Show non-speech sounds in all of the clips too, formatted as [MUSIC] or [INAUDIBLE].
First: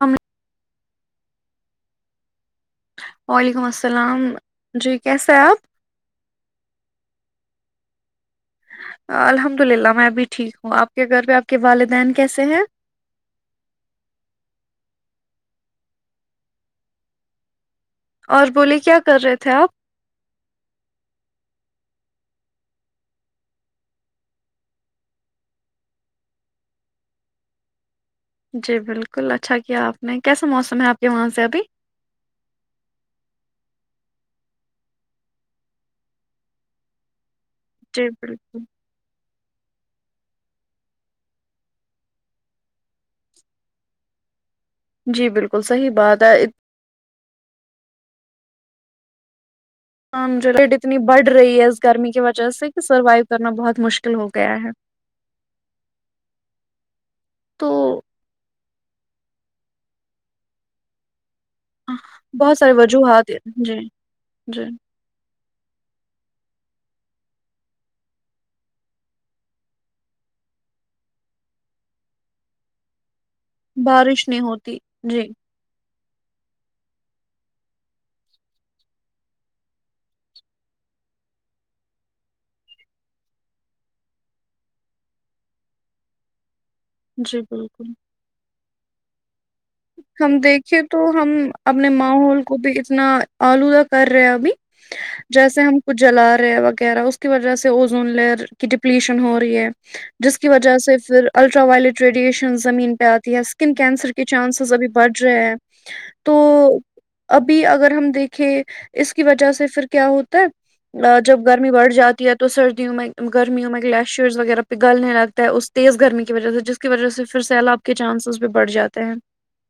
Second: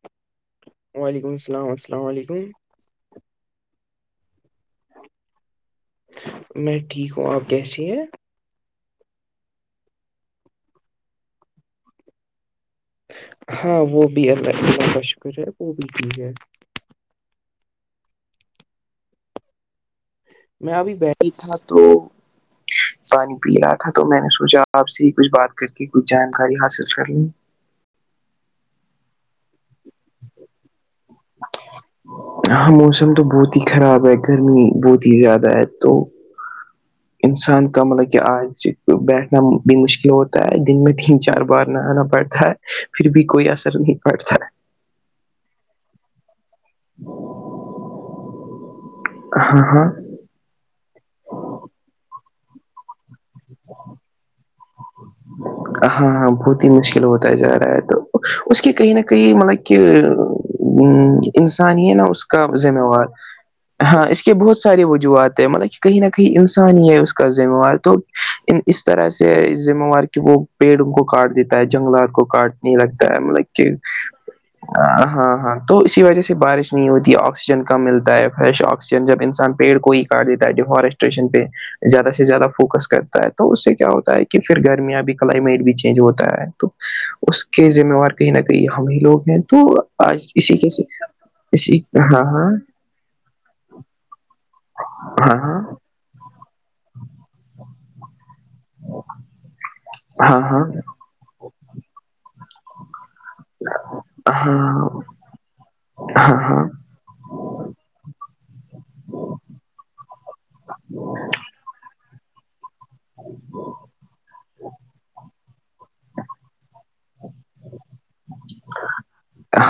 ہم وعلیکم السلام السلام علیکم وعلیکم السلام جی کیسے ہے آپ میں ٹھیک ہوں آپ کیسی ہیں الحمد للہ میں بھی ٹھیک ہوں آپ کے گھر پہ آپ کے والدین کیسے ہیں ہاں وہ بھی اللہ اللہ کا شکر ہے وہ بھی یک ہے اور بولیے کیا کر رہے تھے آپ میں ابھی بیٹھل تھا تو پانی پی رہا تھا تو میں نے سوچا آپ سے ہی کچھ بات کر کے کچھ جانکاری حاصل کر لی جی بالکل اچھا کیا آپ نے کیسا موسم ہے آپ کے وہاں سے ابھی ہاں موسم تو بہت ہی خراب ہے گرمی بہت ہی زیادہ ہے تو انسان کم جی لگ کہ بالکل آجج بیٹھنا بھی مشکل ہوتا ہے دن میں تین چار بار نہانا پڑتا ہے پھر بھی کوئی اثر نہیں پڑتا ہے جی بالکل صحیح بات ہے [INAUDIBLE] ہاں ہاں ہاں مجھے رٹ اتنی بڑھ رہی ہے اس گرمی کی وجہ سے کہ سروائو کرنا بہت مشکل ہو گیا ہے ہاں بہت ہی مشکل ہوتا جا رہا ہے تو اس کی کہیں نہ کہیں مطلب کہ انسان ہی ہے نہا اس کا بہت سارے ذمہوار وجوہات ہیں۔ جی ہاں اس کے بہت جی ساری جووات ہے مطلب کہ کہیں نہ کہیں انسان ہی ہے اس کا ذمہوار تو اس طرح سے ذمہوار وہ پیڑ ان کو کاٹ دیتا ہے جنگلات کو کاٹنے لگتا ہے مطلب بارش نہیں ہوتی جی ہاں ہاں تو اسی وجہ سے بارش نہیں ہوتی آکسیجن کم ملتا ہے فریش آکسیجن جب انسان پیڑ کو ہی کاٹ لیتا ہے جوب ہارش پہ زیادہ سے زیادہ فوکس کرتا ہے تو اس سے کیا ہوتا ہے کہ پھر گرمیاں بھی کلائمیٹ بھی چینج ہوتا ہے تو جی اس کے بالکل ذمہوار کہیں نہ کہیں ہم ہی لوگ ہیں تو آج ہم اسی کے دیکھیں تو ہم اسی اپنے ہاں ماحول ہاں کو بھی انا آلودہ کر رہے ابھی ہاں جیسے ہم کچھ جلا رہا ہے وغیرہ اس کی وجہ سے اوزون لیئر کی ڈپلیشن ہو رہی ہے جس ہاں کی ہاں وجہ سے پھر الٹرا وائلیٹ ریڈیشن زمین پہ آتی ہے اسکن کینسر کی ہاں چانسز ابھی ہاں بڑھ رہے ہیں تو ہاں ہاں ابھی اگر ہم دیکھیں اس کی وجہ سے پھر کیا ہوتا ہے جب گرمی بڑھ جاتی ہے تو سردیوں میں گرمیوں میں گلیشیئرز وغیرہ گلنے لگتا ہے اس تیز گرمی کی وجہ سے جس کی وجہ سے پھر سیلاب کے چانسز بھی بڑھ جاتے ہیں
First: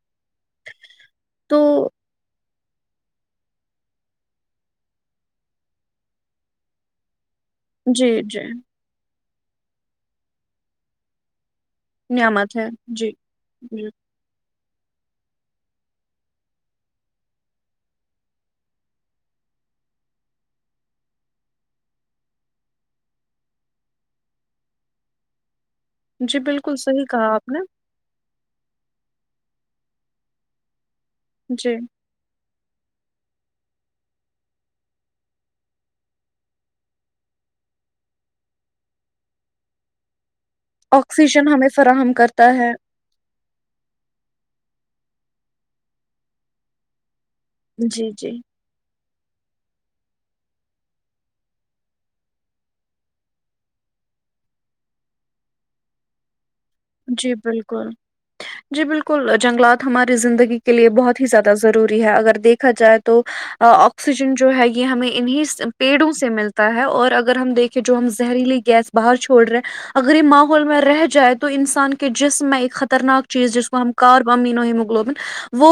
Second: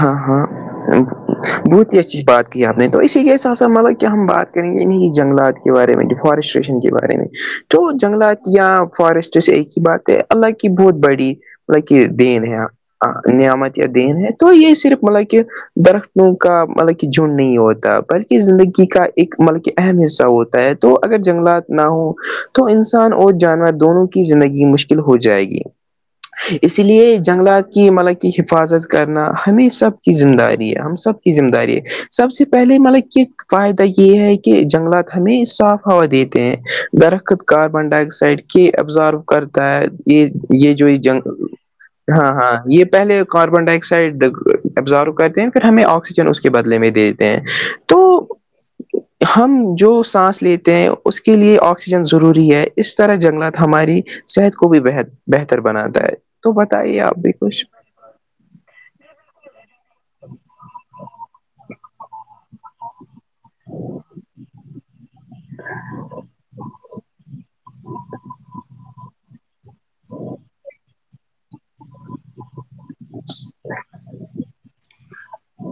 ہاں ہاں تو بہت ہی بات کی ہمپ نے تو اسی کےسا سا مطلب کیا ہم بات کریں گے انہیں جگلات کے بارے میں فارسٹریشن کے بارے میں تو جی جی جنگلات یا فارسٹ سے ایک ہی بات ہے اللہ کی بہت بڑی مطلب کہ دین نعمت ہے جی نعمت یا جی دین ہے تو یہی صرف مطلب کہ درختوں کا مطلب کہ جن نہیں ہوتا بلکہ زندگی کا ایک مطلب کہ اہم حصہ ہوتا ہے تو اگر جنگلات نہ ہوں تو انسان اور جانور دونوں کی زندگی مشکل ہو جائے گی جی بالکل اس صحیح لیے کہا آپ نے جنگلہ کی مطلب کی حفاظت کرنا ہمیں سب کی ذمہ داری ہے ہم سب کی ذمہ جی داری ہے سب سے پہلے مطلب کہک فائدہ یہ ہے کہ جنگلات ہمیں صاف ہوا دیتے ہیں درخت کاربن ڈائی آکسائڈ کی ابزارو کرتا ہے یہ یہ جو یہ جنگ آکسیجن ہمیں فراہم ہاں ہاں کرتا ہے یہ پہلے کاربن ڈائی آکسائڈ ابزارو کرتے ہیں پھر ہمیں آکسیجن اس کے بدلے میں دیتے ہیں جی تو جی ہم جو سانس لیتے ہیں اس کے لیے آکسیجن ضروری ہے اس طرح جنگلات ہماری صحت کو بھی بہتر بناتا ہے تو بتائیے آپ بھی جی کچھ بالکل جی بالکل جنگلات ہماری زندگی کے لیے بہت ہی زیادہ ضروری ہے اگر دیکھا جائے تو تو آکسیجن جو ہے یہ ہمیں انہیں پیڑوں سے ملتا ہے اور اگر ہم دیکھیں جو ہم زہریلی گیس باہر چھوڑ رہے ہیں اگر یہ ماحول میں رہ جائے تو ان انسان کے جسم میں ایک خطرناک چیز جس کو ہم کارب مینو ہیموگلوبن وہ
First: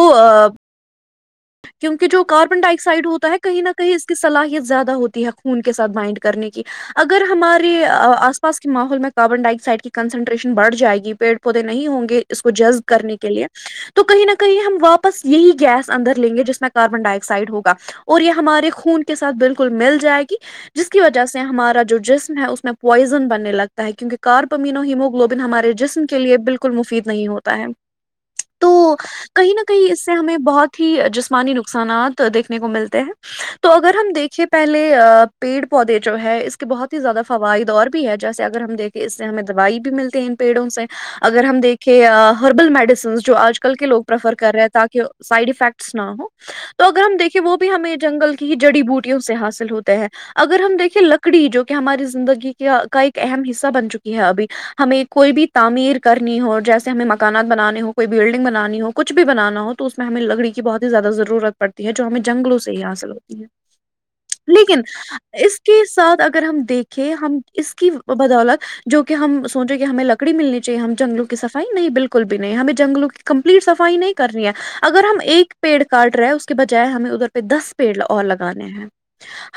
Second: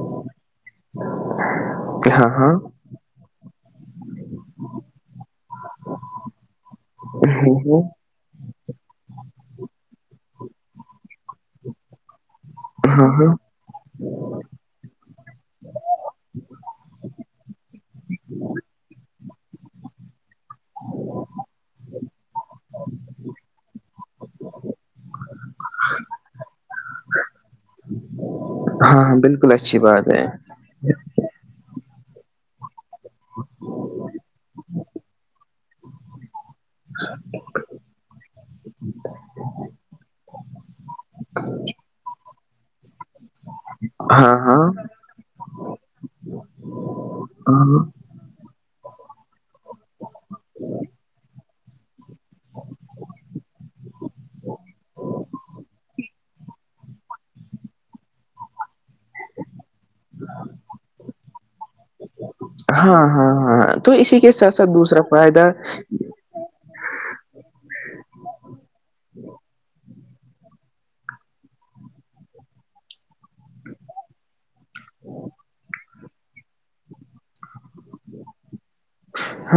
کیونکہ جو ہاں ہاں کاربن ڈائیکس سائڈ ہوتا ہے کہیں نہ کہیں اس کی صلاحیت زیادہ ہوتی ہے خون کے سات بائنڈ کرنے کی اگر ہمارے ہوں، آس پاس کے ماحول میں کاربن ڈائی آکسائڈ کی کنسن ن بڑھ جائے گی پیڑ پودے نہیں ہوں گے اس کو جب ہاں کرنے کے ہاں لیے تو کہیں نہ کہیں ہم واپ بس یہی گیس اندر لیں گے جس میں کاربن ڈائی آکسائڈ ہوگا اور یہ ہمارے خون کے ساتھ بالکل مل جائے گی جس کی وجہ سے ہمارا جو جسم ہے اس میں پوائزن بننے لگتا ہے کیونکہ کارپمینو ہیمو گلوبن ہمارے جسم کے لیے بالکل مفید نہیں ہوتا ہے تو ہاں ہاں بالکل کہیں نہ اچھی کہیں اس بات سے ہے ہمیں بہت جسمانی نقصانات دیکھنے کو ملتے ہیں تو اگر ہم دیکھیے پہلے پیڑ پودے جو ہے اس کے بہت ہی زیادہ فوائد اور ہے جیسے اگر ہم دیکھیں اس سے ہمیں دوائی بھی ملتی پیڑوں سے اگر ہم دیکھے ہربل میڈیسنس جو آج کل کے لوگ پریفر ہاں کر ہاں رہے ہیں تاکہ سائڈ افیکٹس نہ ہ تو اگر ہم دیکھیں وہ بھی ہاں ہمیں جنگل ہی جڑی بوٹییاوں سے حاصل ہوتے ہیں اگر ہم دیکھے لکڑی جو کہ ہماری زندگی کا کا ایک اہم حصہ بن چکی ہے ابھی ہمیں کوئی بھی تم کرنی ہو جیسے ہمیں مکانات بنانے ہو کوئی بلڈنگ بنانی ہو کچھ بھی بنانا ہو تو اس میں ہمیں لگڑی کی بہت ہی زیادہ ضرورت پڑتی ہے جو ہمیں جنگلوں سے ہی ہاں حاصل ہاں ہوتی ہے ہاں تو اسی کے ساتھ ساتھ لیکن دوسرا فائدہ اس کے ساتھ اگر ہم دیکھیں ہم اس کی بدولت جو کہ ہم سوچ کہ ہمیں لکڑی ملنی چاہے ہم جگلوں کی صفائی نہیں بالکل بھی نہیں ہمیں جگلوں کی کمپلیٹ صفائی نہیں کرنی ہے اگر ہم ایک پیڑ کاٹ رہے ہیں اس کے بجائے ہمیں ادھر پہ دس پیڑ اور لگانے ہیں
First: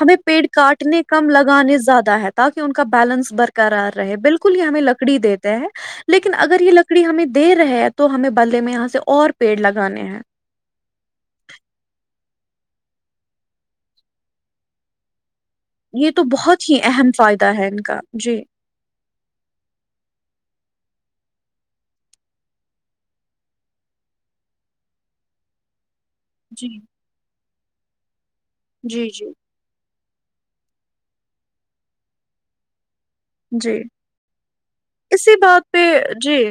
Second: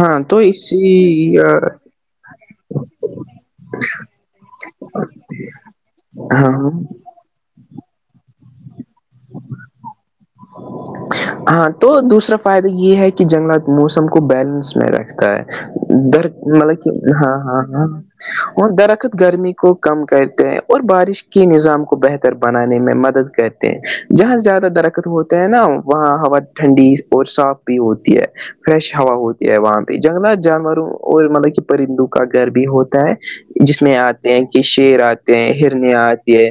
ہمیں تو پیڑ اسی کاٹنے کم ہاں لگانے زیادہ ہے کہ ان کا بیلنس برقرار رہے بالکل یہ ہمیں لگتا لکڑی دیتے ہیں لیکن ہاں اگر یہ لکڑی ہمیں دے رہے ہیں تو ہمیں بلے میں یہاں سے سے اور پیڑ لگانے ہیں ہاں تو دوسرا فائدہ یہ ہے کہ جنگلات موسم کو بیلنس میں رکھتا یہ ہے تو در بہت ہی مطلب کہ اہم ہاں فائدہ ہاں ہے ان ہاں کا جی وہ درخت گرمی کو کم کرتے ہیں اور بارش کے نظام کو بہتر بنانے میں مدد کرتے جہاں سے زیادہ درخت ہوتا ہے نا وہاں ہوا جی ٹھنڈی اور صاف بھی ہوتی ہے فریش جی ہوا جی ہوتی ہے وہاں پہ جنگلات جانوروں اور مطلب کہ پرندوں کا گھر بھی ہوتا ہے جی جس میں آتے ہیں کہ شیر اسی آتے ہیں بات پہ ہرن آتی ہے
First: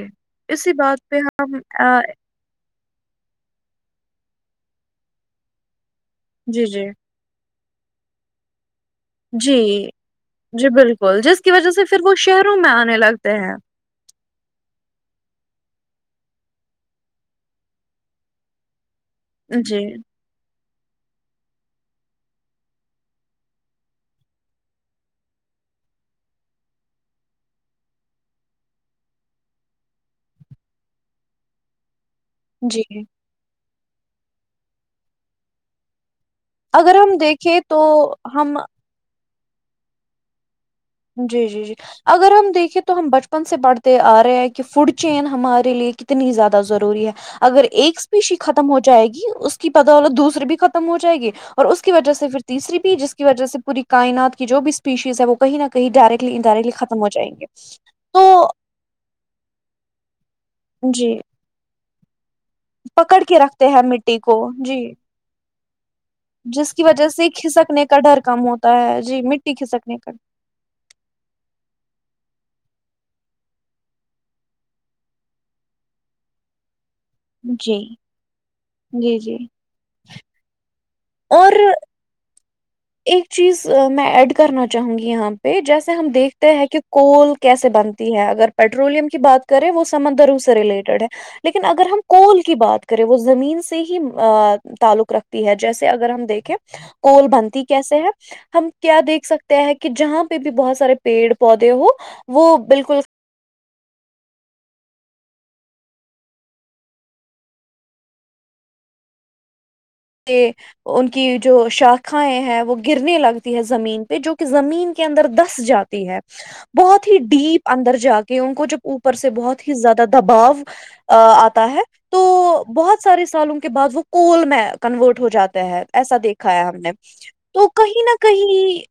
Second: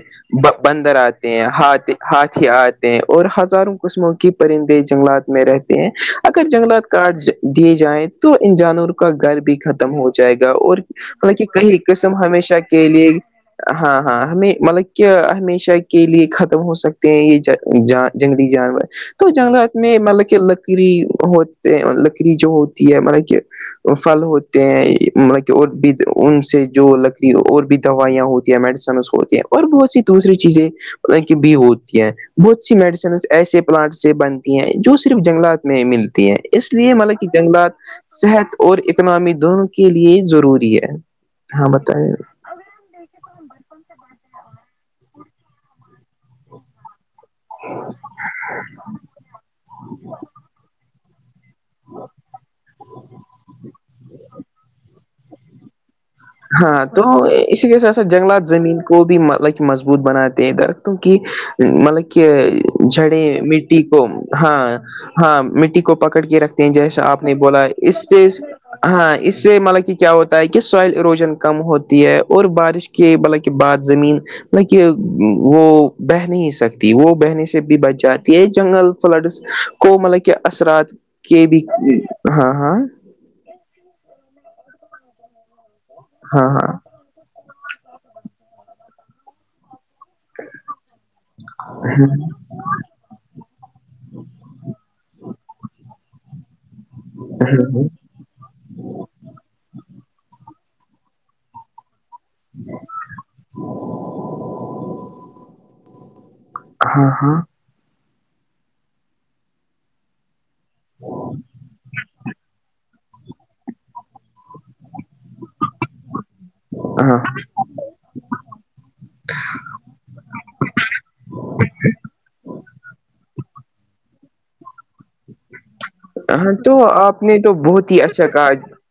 بندر آتے ہیں ہج ہ آتے ہیں اور ہزاروں قسموں کی پرندے جنگلات میں رہتے ہیں اگر جی جی جنگلات کارڈ دیے جائیں تو ان جانوروں کو کا گھر بھی جی ختم ہو جائے گا جی اور بالکل مطلب جس کہ کی وجہ کئی سے پھر وہ قسم شہروں ہمیشہ میں کے آنے لیے لگتے ہیں ہاں ہاں ہمیں مل ہمیشہ کے لیے ختم ہو سکتے ہیں یہ جنگلی جانور تو جنگلات جی میں مطلب کہ لکڑی ہوتے لکڑی جو ہوتی ہے مطلب کہ پھل ہوتے ہیں مطلب کہ اور بھی ان سے جو اور بھی دوائیاں ہوتی میڈیسن اس کو ہوتی ہیں اور بہت سی دوسری چیزیں کی بھی ہوتی ہیں بہت سی جی میڈیسن ایسے پلانٹ سے بنتی ہیں جو صرف جنگلات میں ملتی ہیں اس لیے اگر ہم مطلب کہ دیکھیں جنگلات تو صحت ہم اور اکنامی دونوں کے لیے ضروری ہے جی جی ہاں جی بتائیے اگر ہم دیکھے تو تو ہم بچپن سے پڑھتے آ رہے ہیں کہ فوڈ چین ہمارے لیے کتنی زیادہ ضروری ہے اگر ایک اسپیشی ختم ہو جائے گی اس کی پتہ ہوو دوسرے بھی ختم ہو جائے گی اس کی وجہ سے پھر تیسری بھی جس کی وجہ سے پوری کائنات کی جو بھی اسپیشیز ہے وہ کہیں نہ کہئی ڈائریکٹ ہاں تو اسی کیس ایسا جنگلات زمین تو بھی مطلب کہ مضبوط بناتے ہیں درختوں جی کی مطلب کہ جڑے پکڑ کے رکھتے مٹی ہیں کو ہاں جی ہاں مٹی کو پکڑ کے رکھتے ہیں جس کی وجہ جیسا آپ سے نے بولا کھسکنے اس کا ڈر سے کم ہوتا ہے ہاں جی اس مٹی سے مطلب کہ کھسکنے کیا کا ہوتا تاکہ سوائل اروجن کم ہوتی ہے اور بارش کے ب کے بعد زمین م کہ وہ بہ نہیں سکتی وہ بہنے سے بھی جی بچ جاتی ہے جنگل جی جی فلڈس کو مطلب کہ اثرات کہ اور بھی ہاں ہاں ایک چیز میں ایڈ کرنا چاہوں گی یہاں پہ جیسے ہم ہاں دیکھتے ہیں ہاں کہ کول کیسے بنتی ہے اگر پیٹرولم کی بات ے وہ سمندروں سے ریلیٹڈ ہے لیکن اگر ہم کول کی بات کر وہ زمین سے ہی تعلق رکھتی ہے جیسے اگر ہم دیکھیں کول بنتی ہاں کیسے ہم کیا دیکھ سکتے ہیں کہ جہاں پہ بھی بہت سارے پیڑ پودے ہو وہ بالکل ہاں ہاں کہ ان کی جو شاخائیں ہیں وہ گرنے لگتی ہے زمین پہ جو کہ زمین کے اندر دس جاتی ہے بہت ہی ہاں ڈیپ اندر جا کے ان کو جب اوپر سے بہت ہی زیادہ دباؤ آتا ہے تو بہت سارے سالوں کے بعد وہ کول میں کنورٹ ہو جاتا ہے ایسا ہاں دیکھا ہے تو ہم نے آپ تو بہت ہی کہیں نہ اچھا کہا کہیں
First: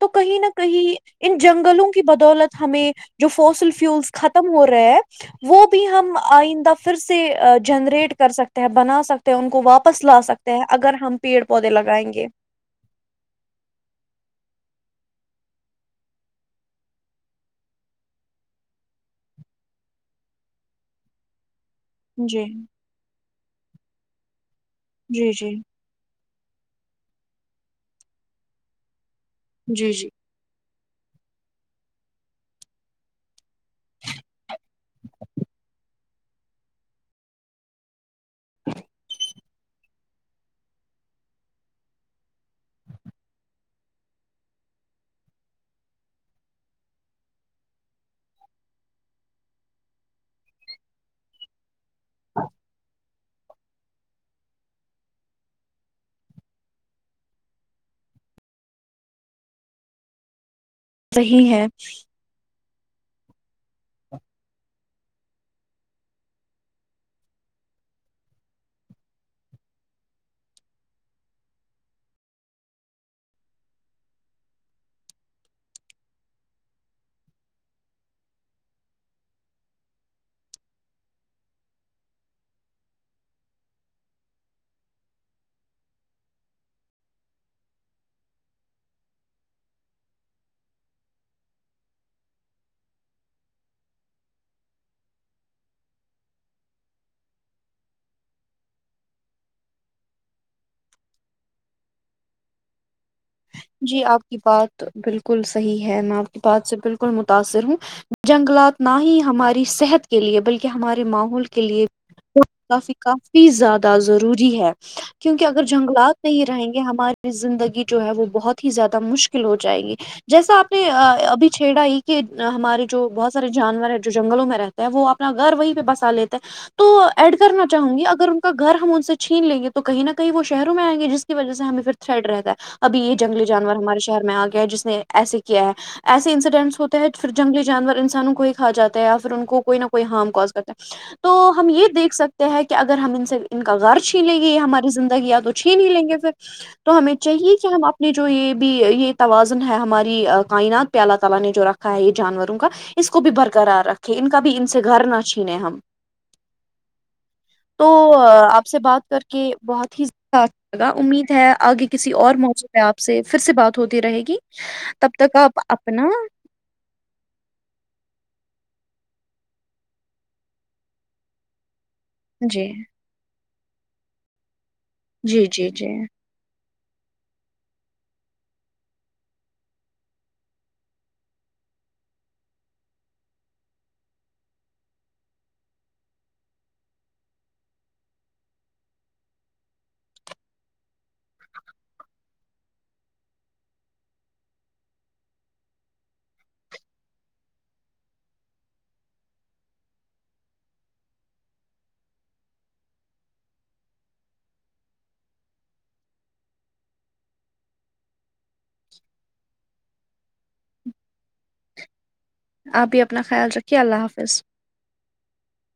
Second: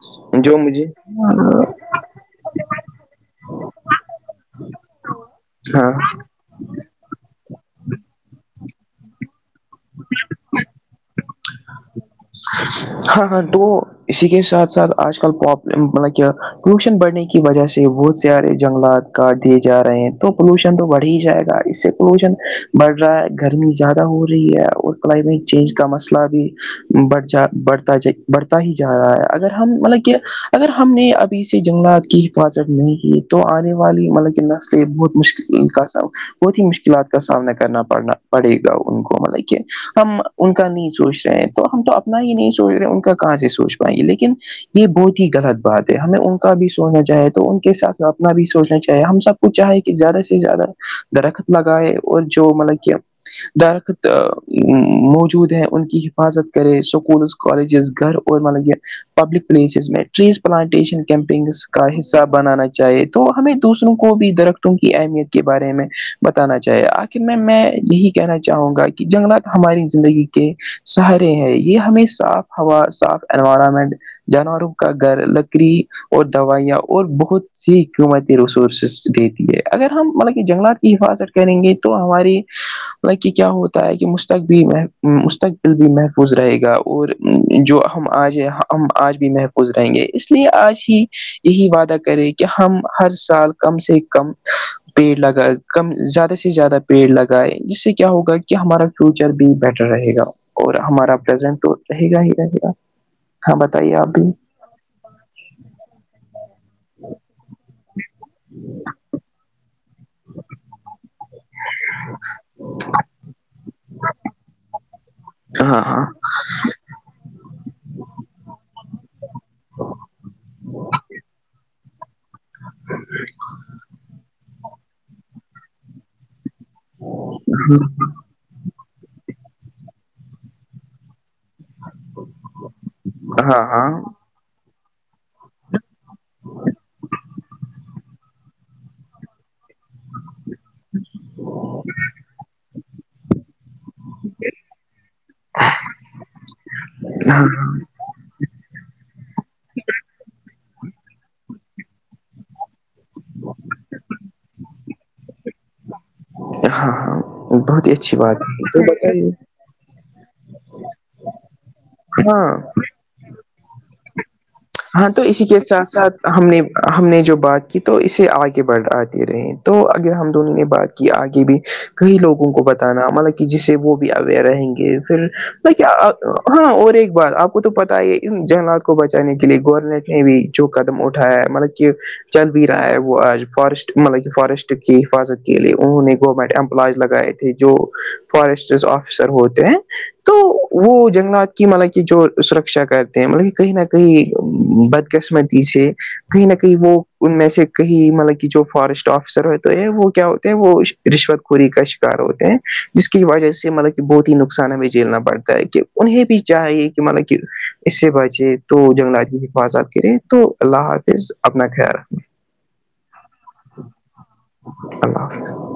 تو کہیں نہ جو مجھے کہیں ان جنگلوں کی بدولت ہمیں جو فوسل فیولس ختم ہو رہے ہیں وہ بھی ہاں ہم آئندہ پھر سے جنریٹ کر سکتے ہیں بنا سکتے ان کو واپس لا سکتے ہیں اگر ہم پیڑ پودے لگائیں گے ہاں ہاں تو اسی کے ساتھ ساتھ آج کل مطلب کہ پولوشن بڑھنے کی وجہ سے بہت سیارے جنگلات کاٹ دیے جا رہے ہیں تو پولوشن تو بڑھ ہی جائے گا اس سے پولوشن جی بڑھ رہا ہے گرمی زیادہ ہو رہی ہے اور جی کلائمیٹ جی چینج کا مسئلہ بھی بھ جا بڑھتا بڑھتا ہی جا رہا ہے اگر ہم جی مطلب جی کہ اگر ہم نے ابھی سے جنگلات کی حفاظت نہیں کی تو آنے والی مطلب کہ نسلیں بہت مشکل کا بہت ہی مشکلات کا سامنا کرنا پڑنا پڑے گا ان کو مطلب کہ ہم ان کا نہیں سوچ رہے ہیں تو ہم تو اپنا ہی نہیں سوچ رہے ان کا کہاں سے سوچ پائیں گے لیکن یہ بہت ہی غلط بات ہے ہمیں ان کا بھی سوچنا چاہے تو ان کے ساتھ اپنا بھی سوچنا چاہیے ہم سب وہ چاہے کہ زیادہ سے زیادہ درخت لگائے اور جو مطلب کہ درخت موجود ہیں ان کی حفاظت کرے سکولز کالجز گھر اور مطلب یہ پبلک پلیسز میںز پلانٹیشن صحیح ہے کیمپنگز کا حہ صا بنانا چاہیے تو ہمیں دوسروں کو بھی درختوں کی اہمیت کے بارے میں بتانا چاہیے آخر میں میں یہی کہنا چاہوں گا کہ جنگلات ہماری زندگی کے سہرے ہیں یہ ہمیں صاف ہوا صاف انوائرمنٹ جانوروں کا گھر لکڑی اور دوائیاں اور بہت سی قیمتی ریسورسز دیتی ہے اگر ہم مطلب کہ جنگلات کی حفاظت کریں گے تو ہماری ل کہ کیا ہوتا ہے کہ مستق بھی مک بھی محفوظ رہے گا اور جو ہم آج ہم آج بھی محفوظ رہیں گے اس اس لیے آج ہی یہی وعدہ کرے کہ ہم ہر سال کم سے کم پیڑ لگائے کم زیادہ سے زیادہ پیڑ لگائے جس سے کیا ہوگا کہ ہمارا فیوچر بھی بیٹر رہے گا اور ہمارا پرزینٹ تو رہے گا ہی رہے گا ہاں بتائیے جی آپ بھی کی بات بالکل صحیح ہے میں آپ کی بات سے بالکل متاثر ہوں جنگلات نہ ہی ہماری صحت کے لیے بلکہ ہمارے ماحول کے لیے کافی کافی زیادہ ضروری ہے کیونکہ اگر جنگلات نہیں رہیں گے ہماری زندگی جو ہے وہ بہت ہی زیادہ مشکل ہو جائےیں گی جیسا آپ نے ابھی چھیڑا ایک کہ کہ ہمارے جو بہت سارے جانور ہے جو جنگلوں میں رہتا ہے وہ اپنا گھر وہیں پہ بسا لیتے ہیں تو ایڈ کرنا چاہوں گی اگر ان کا گھر ہم ان سے چھین لیں گے تو کہیں نہ کہیں وہ شہروں میں آئ گے جس وجہ سے ہمیں پھر تھریڈ رہتا ہے ابھی یہ جنگلی جانور ہمارے شہر میں آ گیا ہے جس نے ایسے کیا ہے ایسے انسیڈینٹس ہوتے ہیں پھر جنگلی جانور انسانوں کو ہی کھااتے ہے یا پھر ان کوئی نہ کوئی ہارم کوز کرتا ہے تو ہم یہ دیکھ سکتے ہیں کہ اگر ہم ان سے ان کا غار چھین لیں گے ہماری زندگی یا تو ہی نہیں لیں گے پھر تو ہمیں چاہیے کہ ہم آپ کو نے جو یہ بھی یہ توازن ہے ہماری کائنات پہ اللہ تعالی نے جو رکھا ہے یہ جانوروں کا اس کو بھی برقرار رکھے ان کا بھی ان سے گھر نہ چھین ہم ہاں ہاں تو بہت ہی اچھی بات آپ ہے سے تو بات کر بتائیے کے بہت ہی زد لگا امید ہے آگے کسی اور ہاں موضع پہ آپ سے پھر سے بات ہوتی رہے گی ہاں تب تو تک اسی آپ کے ساتھ اپنا ساتھ ہم نے ہم نے جو بات کی تو اسے آگے بڑھاتے رہے تو اگر ہم دونوں نے بات کی آگے بھی کئی لوگوں کو جی بتانا مطلب کہ جسے وہ بھی اوئر رہیں گے پھر جی جی مط کہ جی ہاں اور ایک بات آپ کو تو پتا ہے یہ ان جنلات کو بچانے کی کے لیے گورر نے کہیں بھی جو قدم اٹھایا ہے مطلب کہ چل بھی رہا ہے وہ آج فارسٹ مطلب کہ فارسٹ کی حفاظت کے لیے انہوں نے گورنمنٹ امپلائز لگائے تھے جو فارسٹ آفیسر ہوتے ہیں تو وہ جنگلات کی مطلب کہ جو سرکشا کرتے ہیں مطلب کہ کہیں نہ کہیں بدقسمتی سے کہیں نہ کہیں وہ ان میں سے کہیں مطلب کہ جو فارسٹ آفیسر ہوتے تو وہ کیا ہوتے ہیں وہ رشوت خوری کا شکار ہوتے ہیں جس کی وجہ سے مطلب بہت ہی نقصان ہمیں جھیلنا پڑتا ہے کہ انہیں بھی چاہیے کہ ملب کہ اس سے بچے تو جنگلات جی کی حفاظات کرے تو اللہ حافظ اپنا خیال رکھنا آپ بھی اپنا خیال رکھیے اللہ حافظ اللہ حافظ